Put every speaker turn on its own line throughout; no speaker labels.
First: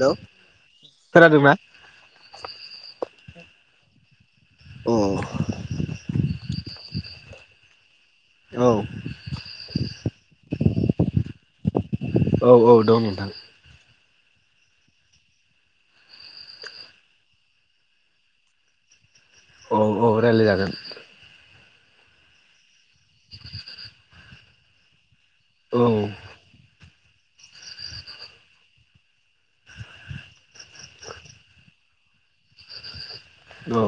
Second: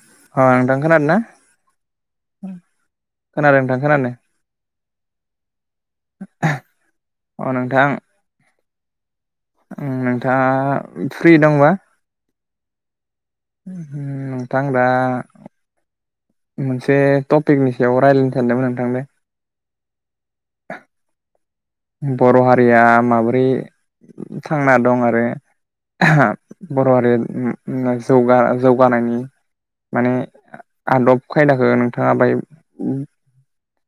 हेल'
हा नोंथां खोनादो ना?
खोनादोंना?
खोनादों नोंथां खोनादों।
अ
अ नोंथां।
औ।
ओ नोंथाङा फ्रि दंबा?
औ औ दं नोंथां।
उम नोंथां दा मोनसे टपिकनि सायाव रायलायनो सानदोंमोन नोंथांदो।
औ औ रायलायजागोन।
बर' हारिया माबोरै थांना दं आरो बर' हारि जौगा जौगानायनि माने आदब खायदाखौ नोंथाङा बाय
औ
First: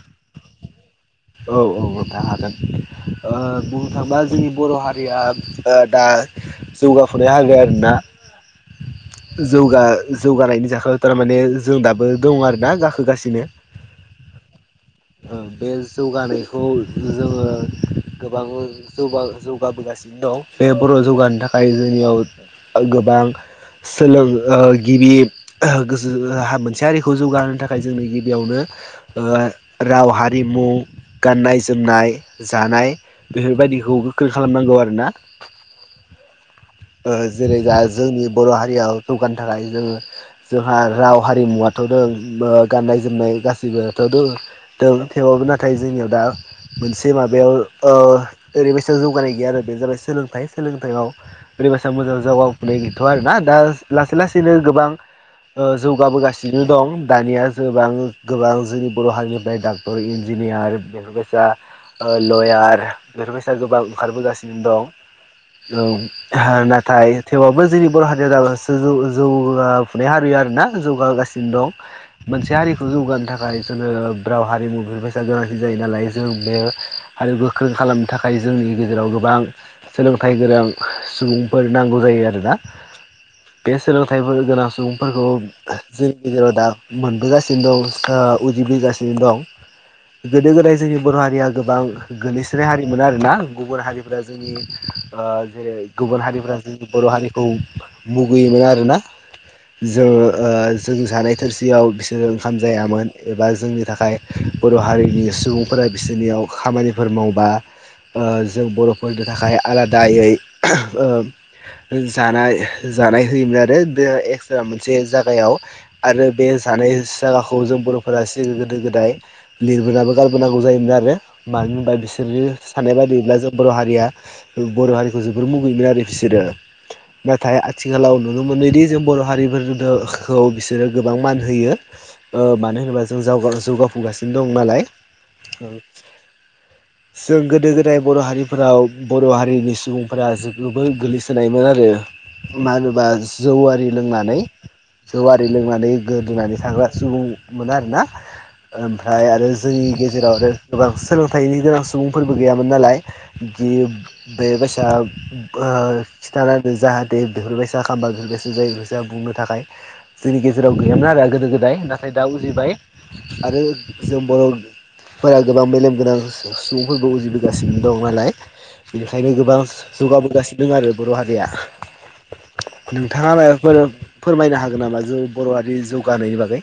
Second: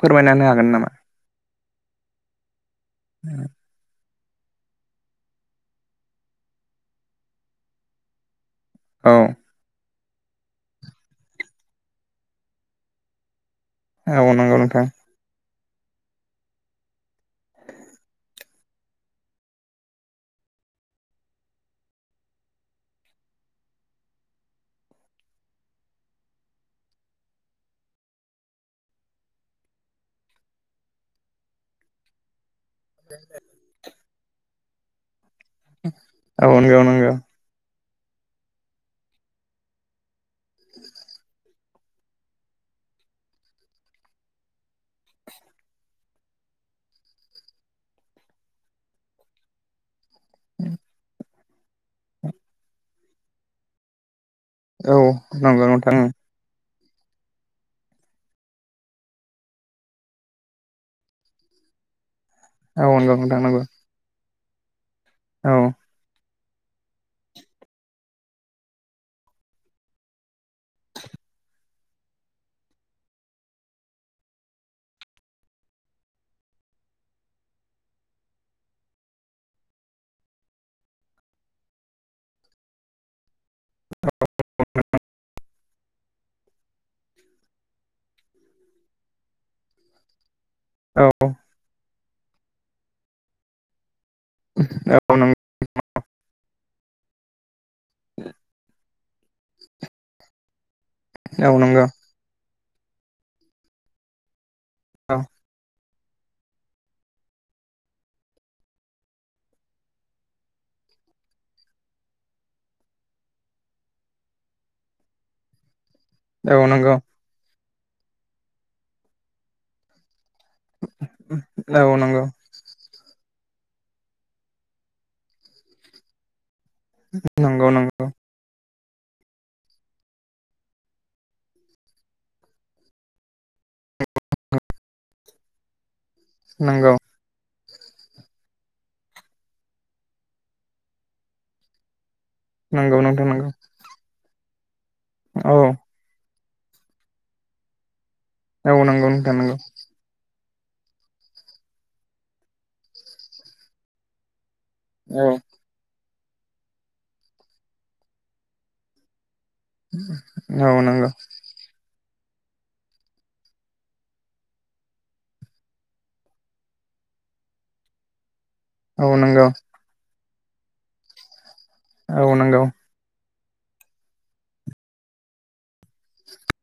फोरमायना होनो हागोन नामा
औ औ नोंथां हागोन ओ बुंनो थाङोबा जोंनि बर' हारिया ओ दा जौगाफुनाय हारि आरोना।
औ
जौगा जौगानायनि जाख्लायाव थारमाने जों दाबो दङ आरो ना गाखोगासिनो।
औ नंगौ नोंथां।
ओं बेज जौगानायखौ जोङो गोबां जौगा जौगाबोगासिनो दं बे बर' जौगानो थाखाय जोंनियाव गोबां सोलों ओ गिबि गोसो मोनसे हारिखौ जौगाहोनो थाखाय जोंनि गिबियावनो ओ राव हारिमु गाननाय जोमनाय जानाय बेफोरबायदिखौ गोख्रों खालामनांगौ आरोना।
औ नोंगौ
ओ
नोंगौ।
जेरै दा जोंनि बर' हारियाव जौगानो थाखाय जोङो जोंहा राव हारिमुवाथ'दों ओ गाननाय जोमनाय गासिबोथ' दोंङो दों थेवाबबो ना नाथाय जोंनियाव दा मोनसे माबायाव ओ ओरैबायसा जौगानाय गैया आरो बे जाबाय सोलोंथाइ। सोलोंथाइयाव ओरैबायसा मोजां जागाफुनाय गैथ' आरोना दा लासै ला सैनो गोबां
औ
ओ
नंगौ नोंथां
जौगाबोगासिनो दं। दानिया जोबां गोबां जोंनि बर' हारिनिफ्राय डक्टर इन इन्जिनियार बेफोरबायसा ओ लयार
औ नंगौ नोंथां
बेफोरबायसा
नंगौ
गोबां ओंखारबोगासिनो दं। औ। नाथाय थेवाबबो जोंनि बर' हारिया [unintelligible] जौ जौगाफुनाय हारि आरोना जौगागासिनो। दं मोनसे हारिखौ जौगानो थाखाय जोङो राव हारिमु बेफोर गोनांथि जायो नालाय जों बे हारि गोख्रों खालामनो थाखाय जोंनि गेजेराव गोबां सोलों थाइ गोरों सुबुंफोर नांगौ जायो आरोना।
[inaudible]
बे सोलोंथाइफोर गोनां सुबुंफोरखौ जोंनि गेजेराव दा मोनबोगासिनो दं ओ उजिबोगासिनो दं। गोदो गोदाय जोंनि बर'
औ
हारिया गोबां गोग्लैसोनाय हारिमोन आरोना गुबुन हारि फोर जोंनि
औ
ओ
नंगौ
जेरै गुबुन हारिफोरा जोंनि बर' हारिखौ मुगैयोमोन आरोना। जोङो ओ जों जानाय
औ नंगौ
थोरसियाव बिसोरो ओंखाम जायामोन एबा जोंनि थाखाय बर'
औ
हारिनि सुबुंफोरा बिसोरनियाव खामानिफोर मावबा ओ जों बर'फोरनि थाखाय आलादायै ओ जानाय जानाय होयोमोन आरो बे एक्सट्रा मोनसे जागायाव। आरो बे
औ नंगौ
जानाय जागाखौ जों बर'फोरा सिल गोदो गोदाय लिरबोनाबो गारबोनांगौ जायोमोन आरो मानो
औ
होनबा
नंगौ
बिसोरनि साननाय बायदियैब्ला जों बर' हारिया बर' हारिखौ जोबोर मुगैयोमोन आरो बिसोरो। नाथाय
नंगौ नंगौ
आथिंलाव नुनो मोनोदि जों बर' हारिफोरखौ बिसोरो गोबां मान होयो ओ मानो होनोबा जों जावगा जौगाफुगासिनो दं नालाय
नंगौ
जों गोदो गो दाय बर' हारिफोराव बर' हारिनि सुबुंफोरा जोबोर गोग्लैसोनायमोन आरो। मा
नंगौ
होनोबा
नोंथां नंगौ
जौआरि लोंनानै जौआरि
औ
लोंनानै गोदोनानै थांग्रा सुबुं मोनो आरो ना।
औ नंगौ।
आरो
नंगौ
जोंनि गेजेर आरो गोबां सोलोंथाइनि गोनां सुबुंफोरबो गैयामोन नालाय जि बे बायसा
औ
ओ खिथानांगो जाहाथे बेफोरबायसा खामबा जों गोसो जायि बायसा बुंनो थाखाय नाय जोंनि गेजेराव
औ
गैयामोन
नंगौ
आरो गोदो गोदाय नाथाय दा उजिबाय आरो जों बर'फोरा गोबां मेलेमगोनां सु सुबुंफोरबो उजिबोगासिनो दं नालाय
औ
बेनिखायनो
नंगौ
गोबां जौगाबोगासिनो दं आरो बर' हारिया।
औ नंगौ
नोंथाङा मायबा फोर फोरमायनो हागोन नामा जों बर हारि जौगानायनि बागै?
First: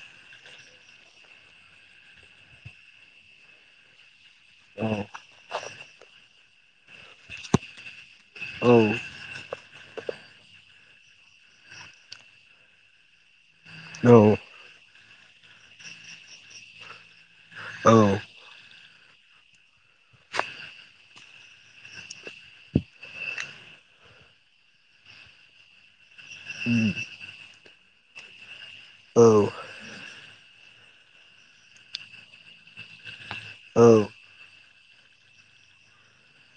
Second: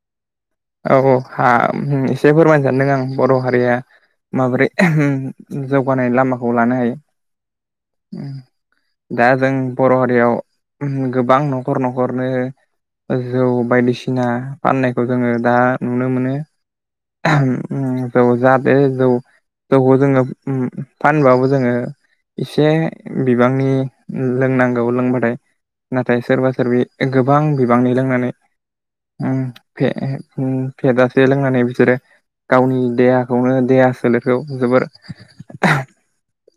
औ औ हा उम से फोरमायनो सानदों आं बर हारिया माबोरै जौगानाय लामाखौ लानो हायो
औ
दा जों बर हारियाव उम गोबां नखर नखरनो ओ जौ
औ
बायदिसिना फाननाय जोङो दा नुनो मोनो जाहाते जौ जौखौ जोङो उम फानबाबो जोङो इसे बिबांनि लोंनांगौ लोंबाथाय ना नाथाय सोरबा सोरबि गोबां बिबांनि लोंनानै
औ
उम फे ए उम फेजासे लोंनानै बिसोरो गावनि देहाखौनो
औ
देहा सोलेरखौ जोबोर [unintelligible]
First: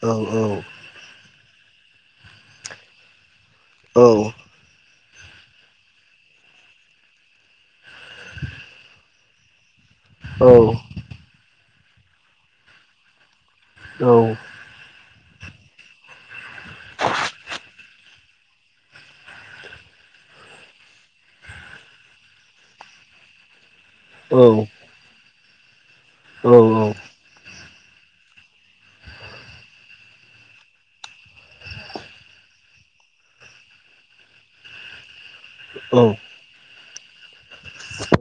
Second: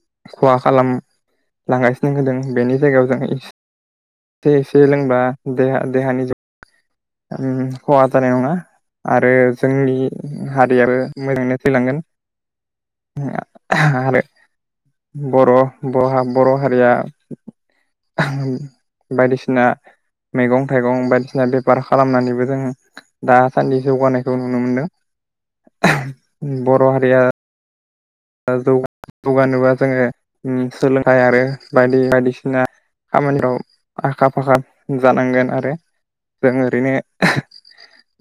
औ औ
लांगासिनो होदों बेनि जायगायाव जों एस
औ
एसे लों बा देहा-देहानि ज उम खहा जानाय नङा आरो जोंनि
औ
हारिया आरो मोजाङैनो थैलांगोन
औ
आरो बर बरहा बरहारिया बायदिसिना मैगं थाइगं बायदिसिना बेफार खालामनानैबो जों दा सान्दि जौगानायखौ नुनो
औ
मोनदों बर हारिया जौगा जौगानोबा जोङो उम सोलोंथाइ आरो बायदि बायदिसिना खामानियाव आखा फाखा जानांगोन आरो जोङो ओरैनो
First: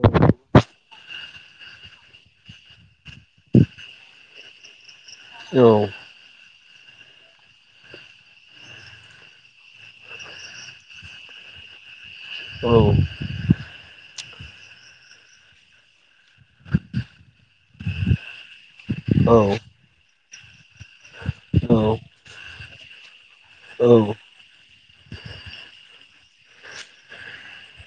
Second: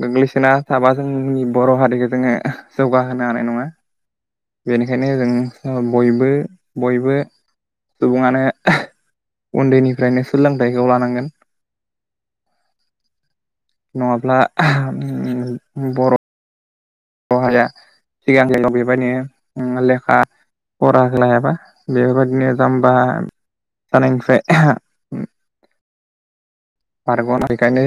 गोग्लैसोना थाबा जोंनि बर हारिखो जोङो जौगाहोनो हानाय नङा बेनि ओंखायनो जों बयबो बयबो सुबुङानो उन्दैनिफ्रायनो सोलोंथाइखौ लानांगोन।
औ
नङाब्ला बर अहाया सिगां सिगाव बेबायदि उम लेखा फराखो लायाबा बेफोरबायदिनो जाम्बा जानायनिफ्राय बारगना बेखायनो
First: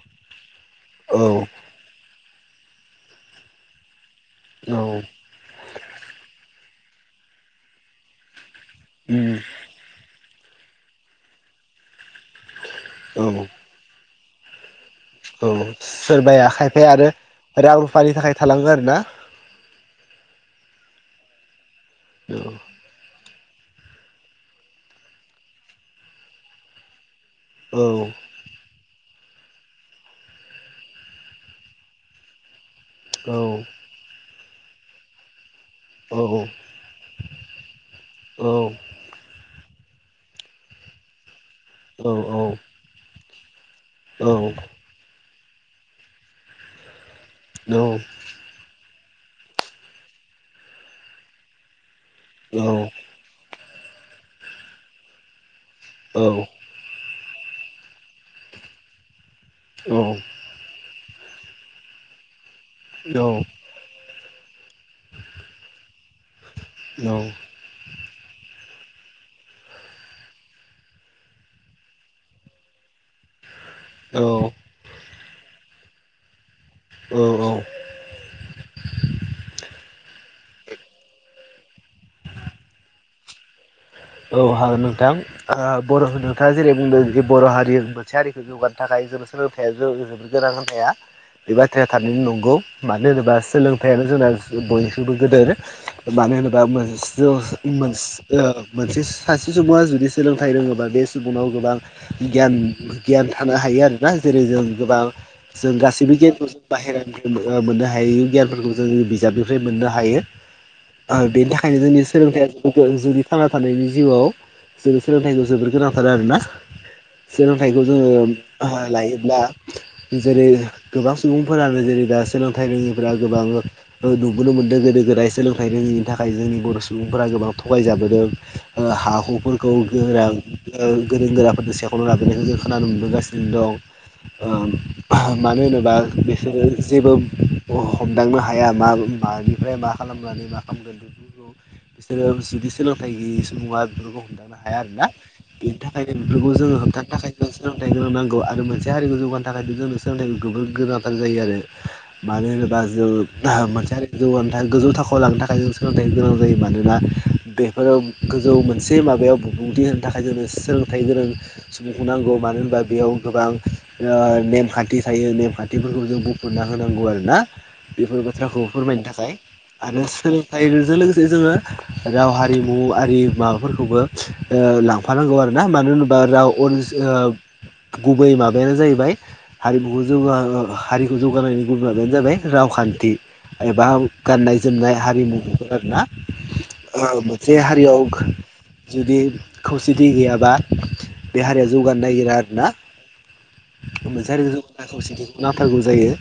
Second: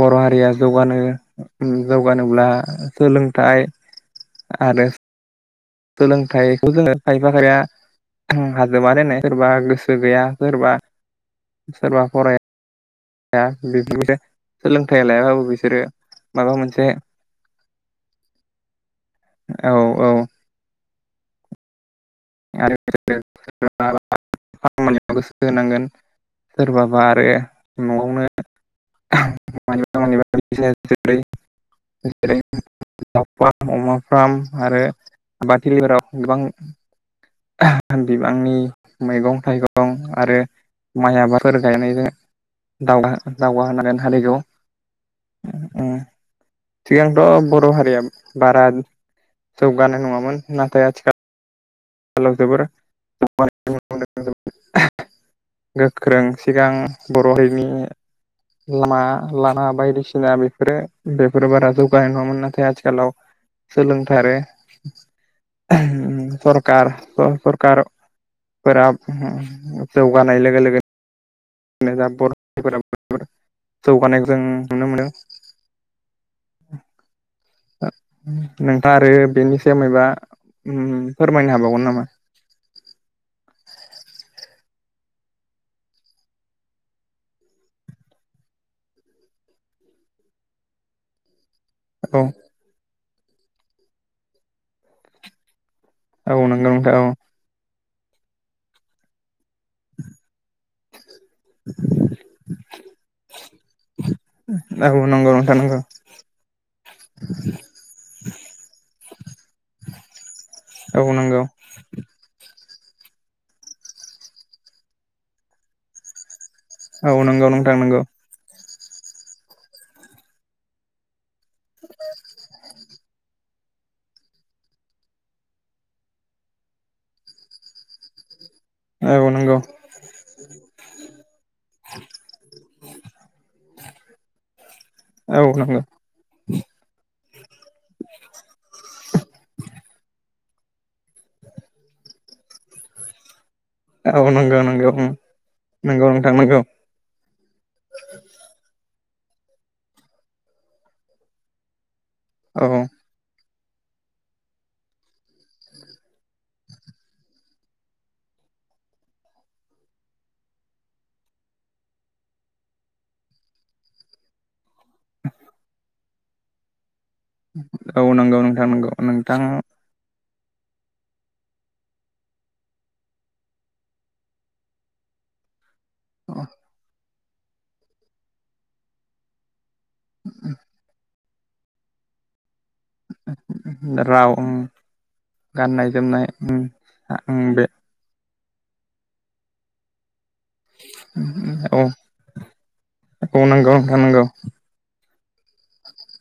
बर हारिया जौगानो
औ
उम जौ जौगानोब्ला सोलोंथाइ आरो
औ
सोलोंथाइखौ जोङो खाइफा खायफाया हाजोमा नायनाय सोरबा गोसो गैया सोरबा सोरबा
औ औ
फराया बेफोरसो
औ सोरबाया
माबा मोनसे
खायफाया आरो रां रुफानि थाखाय थालांगो आरो ना?
औ औ। आरो खयाव [unintelligible] गोसो होनांगोन सोरबाबा आरो
औ
न‌आवनो मानिबा मानिबा [unintelligible] दाउ
औ
फार्म अमा फार्म आरो आबाद थिलिफोराव गोबां
औ
बिबांनि
औ
मैगं थाइगं आरो माइ आबाद फोर गायनायजों
औ
दावगा दाउगाहोनोनांगोन
औ
हारिखौ सिगांथ बर हारिया बारा जौगानाय नङामोन नाथाय आथिखाल [unintelligible] गोख्रों सिगां बर हारिनि लामा लामा बायदिसिना बेफोरो बेफोरो बारा जौगानाय नङामोन ना आथिखालाव सोलोंथारो सरखार सरखार फोरा ओहोम जौगानाय लोगो लोगो [unintelligible] जौगानाय जों नुनो मोनो
औ औ
नोंथाङा आरो बेनि सायाव मायाबा ओम फोरमायनो हाबावगोन नामा
औ भागों नोंथां आ बर' नोंथाङा जेरै बुंदों जे बर' हारि मोनसे हारिखौ जौगानो थाखाय [inaudible] सोलोंथाइया [unintelligible] बे बाथ्राया
औ
थाबैनो नंगौ मानो होनोबा सोलोंथायाइानो जोंना बयनिखसिुइबो गोदोर मानो
औ
होनोबा
नंगौ नोंथां औ
मोन [unintelligible] मोनसे। सासे सुबुङा जुदि सोलोंथाइ रोङोबा बे सुबुङाव गोबां गियान गियान थानो हायो आरोना जेरै जों
औ
गोबां
नंगौ नोंथां
जों
नंगौ
गासैबो गियानखौ ज बाहेरानि मोननो हायो गियानफोरखौ जों बिज निफ्राय मोननो हायो
औ नंगौ
बेनि थाखायनो जोंनि सोलोंथाइया जोंनि थांना थानायनि जिउआव जोंनि सोलोंथाइखौ जोबोर गोनांथार आरोना
औ नंगौ नोंथां
सोलोंथाइखौ
नंगौ
जोङो लायोब्ला जेरै गोबां सुबुंफोरानो जेरै दा सोलोंथाइ रोङिफोरा गोबां नुबोनो मोनदों गोदो गोदाय सोलोंथाइ रोङैनि थाखाय जोंनि बर' सुबुंफोरा गोबां थगायजाबोदों हा
औ नंगौ
हुफोरखौ गोरा गोरों गोराफोरनि सेखनो लाबोनायखौ खोनानो मोनुबोगासिनो दं
औ
मानो
नंगौ
होनोबा बिसोरो जेबो हम लांनो हाया मानिफ्राय मा खालामनानै मा खालाम [unintelligible] बिसोरो [inaudible] [unintelligible] नुवा बेफोरखौ
औ
हमथांनो
नंगौ
हाया
नंगौ उम
आरोोना बेनि
नंगौ
थाखायनो
नोंथां
बेफोरखौ
नंगौ
जोङो हमथानो थाखाय जों सोलोंथाइ होनां नांगौ आरो मोनसे बे हारिखौ जौगानो थाखाय बि जोंनि सोलोंथाइखौ जोबोर गोनांथार जायो आरो मानो
औ
होनोबा जों मोनसे आरोारि जौ गोजौ थाखोआव लांनो थाखाय जों सोलोंथाइ गोनां जायो मानोना बे गोजौ मोनसे माबायाव बिबुंथि होनो थाखाय जोंनो सोलोंथाइ गोनां सुबुंखौ नांगौ मानो होनबा बेयाव गोबां नेमखान्थि थायो नेमखान्थिफोरखौ जों बुफना होनांगौ आरो ना
औ
बेफोर
नंगौ
बाथ्राखौ
नोंथां नंगौ
फोरमायनो थाखाय
नोंथां
आरो सोलों जों लोगोसे जोङो राव हारिमु हु आरि माबाफोरखौबो लांफानांगौ आर ना मानो होनोबा राव [unintelligible] गुबै माबायानो जाहैबाय हारिमुखौ जोङो हारि जौगानायनि गुबुन आ बेनो जाबाय रावखान्थि एबा
राव उम
गाननाय जोमनाय हारिमु बेफोर
गाननाय
आरोना
जोमनाय उम उम
जे
बे
हारियाव जुदि खौसेथि गैयाब बा बे हारिया
औ
जौगानो नागिरा आरोना
औ नंगौ नोंथां नंगौ
मोनसे आरो जों खौसे नाथारगौ जायो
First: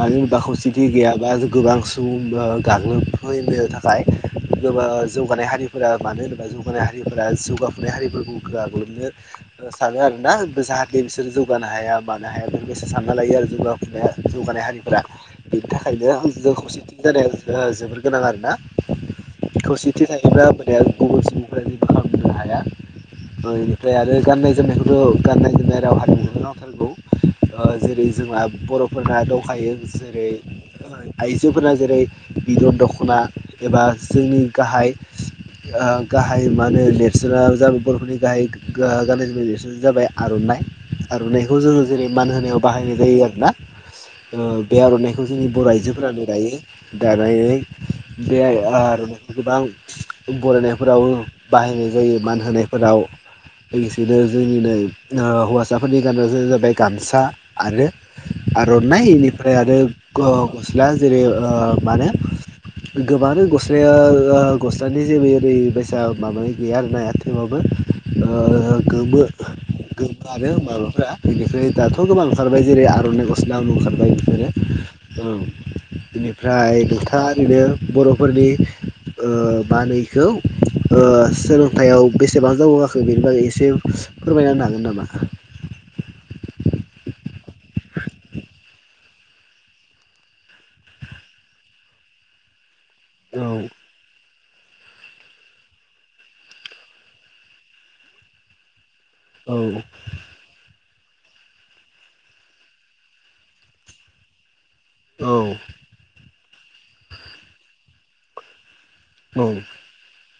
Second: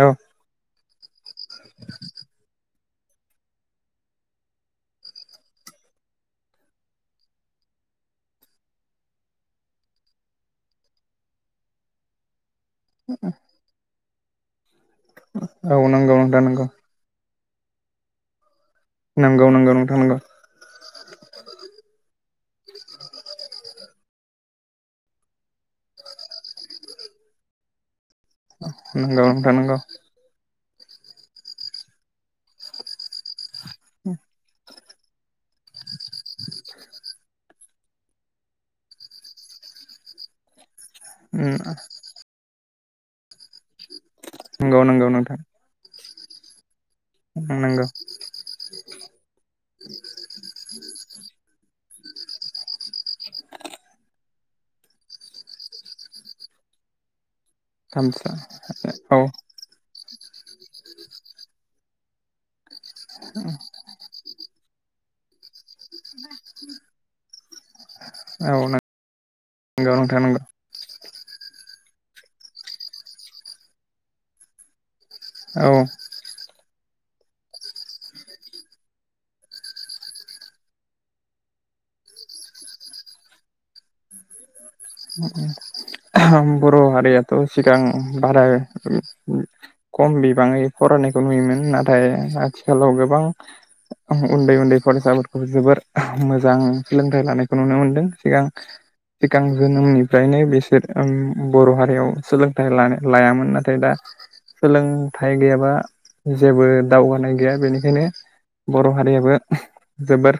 औ
होनोब्ला खौसि खि गैयाबा गोबां सुबुं गाग्लुब फैनो थाखाय गोबा जौगानाय हारिफोरा मानो होनोबा जौगानाय हारिफोरा जौगाफुनाय हारिफोरखौ गाग्लोबनो सानो आरो। दा जाहाथे बिसोरो जौगानो हाया मानो हाया गोसो सानना लायो आरो जौगनाया जौगानाय हारिफोरा बेनि
औ नंगौ
थाखायनो
नोंथां
जों
नंगौ
खौसेथि जानाय जोबोर गोनां आरो ना
नोंगौ नोंगौ नोंथां
खथि
नंगौ
थायोफ्रा बोराद गुबुन सुबुंफोर फाहामनो हाया। बेनिफ्राय आरो गाननाय जोमनायखौथ' गाननाय जोमनाय राव हारिमुनो नांथारगौ ओ जेरै जोंहा बर'फोरना
नंगौ नोंथां
दंखायो
नंगौ
जेरै आइजोफोरा जेरै बिदन दख'ना एबा जोंनि गाह ओ गाहाय माने लेबस्रा जाबाय बरफोरनि गाहाय गान ज बिसोरानो जाबाय आर'नाइ
उम
आर'नाइखौ जोङो जेरै मान होनायाव बाहायनाय जायो आर ना। बे
नंगौ नंगौ
आर'नाइखौ
नोंथां
जोंनि बर' आइजोफोरानो रायो। दानाय
नंगौ
बे आर' गोबां बरायनायफोराव बाहाय ज जायो मान होनायफोराव लोगोसेनो जोंनि नै हौवासाफोरनि गाननायाजोमनाय जाबाय गामसा आरो
गामसा
आर'नाइ
औ
इनिफ्राय आरो गो गस्ला जेरै माने गोबां गस्लाया ओ गस्लानि जेबो ओरै ब फिसा माबानाय गैया आरो ना थेबाबो
औ
ओ गोमो
नंगौ नोंथां
गोमो
नंगौ
आरो माबाफ्रा बेनिफ्राय दाथ' गोबां ओंखारबाय जेरै आर'नाइ गस्लाबो ओंखारबाय बेफोरो औ बेनिफ्राय जथा ओरैनो बर'फोरनि ओ माने इखौ ओ सोलोंथायाइयाव बेसेबां जाबोआखै बेनि बागै एसे फोरमायना होनो हागोन नामा
[unintelligible] बर' हारियाथ' सिगां भाराय खम बिबाङै फरायनायखौ नुयोमोन नाथाय आथि आखेलाव गोबां
औ
उन्दै उन्दै फरायसाफोरखौ जोबोर [unintelligible] मोजां सोलोंथाइ लानायखौ नुनो मोनदों सिगां सिगां
औ
जोनोमनिफ्रायनो बिसोर बर' हारियाव सोलोंथाइ लानो लायामोन नाथाय दा
औ
सोलोंथाइ गैयाबा जेबो दावगानाय गैया बेनिखायनो बर' हारियाबो [unintelligible] जोबोर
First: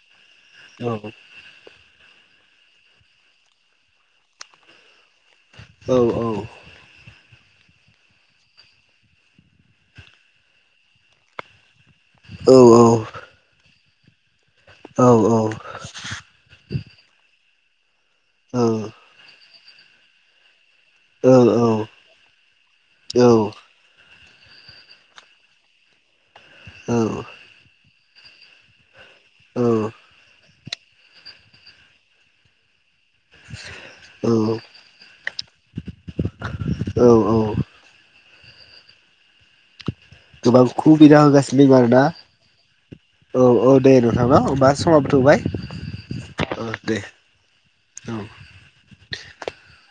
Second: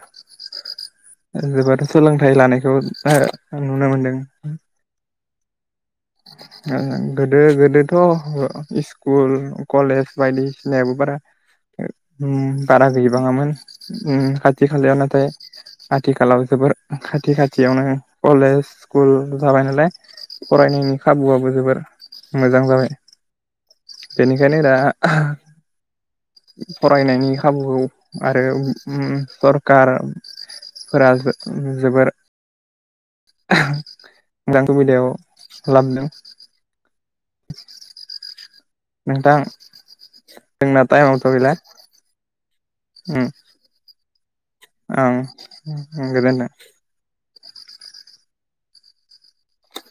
औ
[inaudible] जोबोर सोलोंथाइ लानायखौ [unintelligible] नुनो मोनदों
औ
[unintelligible] गोदो गोदोथ' इस्कुल कलेज बायदिसिनायाबो बारा उम
औ
बारा
औ
जबाङामोन उम खा खाथि खालायाव
औ
नाथाय आथिखालाव जोबोर खाथि खाथियावनो कलेज स्कुल जाबाय नालाय फरायनायनि
औ
खाबुआबो जोबोर मोजां जाबाय। बेनिखायनो दा [unintelligible] फरायनायनि खाबुखौ आरो उम सरकारफोरा जो जोबोर [unintelligible] लाबदों
औ औ
नोंथां
गोबां
जोंना
खुबिदा
टाइमावथ' गैला
होगासिनो दं आरोना
उम
औ औ दे न [unintelligible] समाबो
ओं
थौबाय
गोजोन्थों।
[unintelligible] औ [inaudible]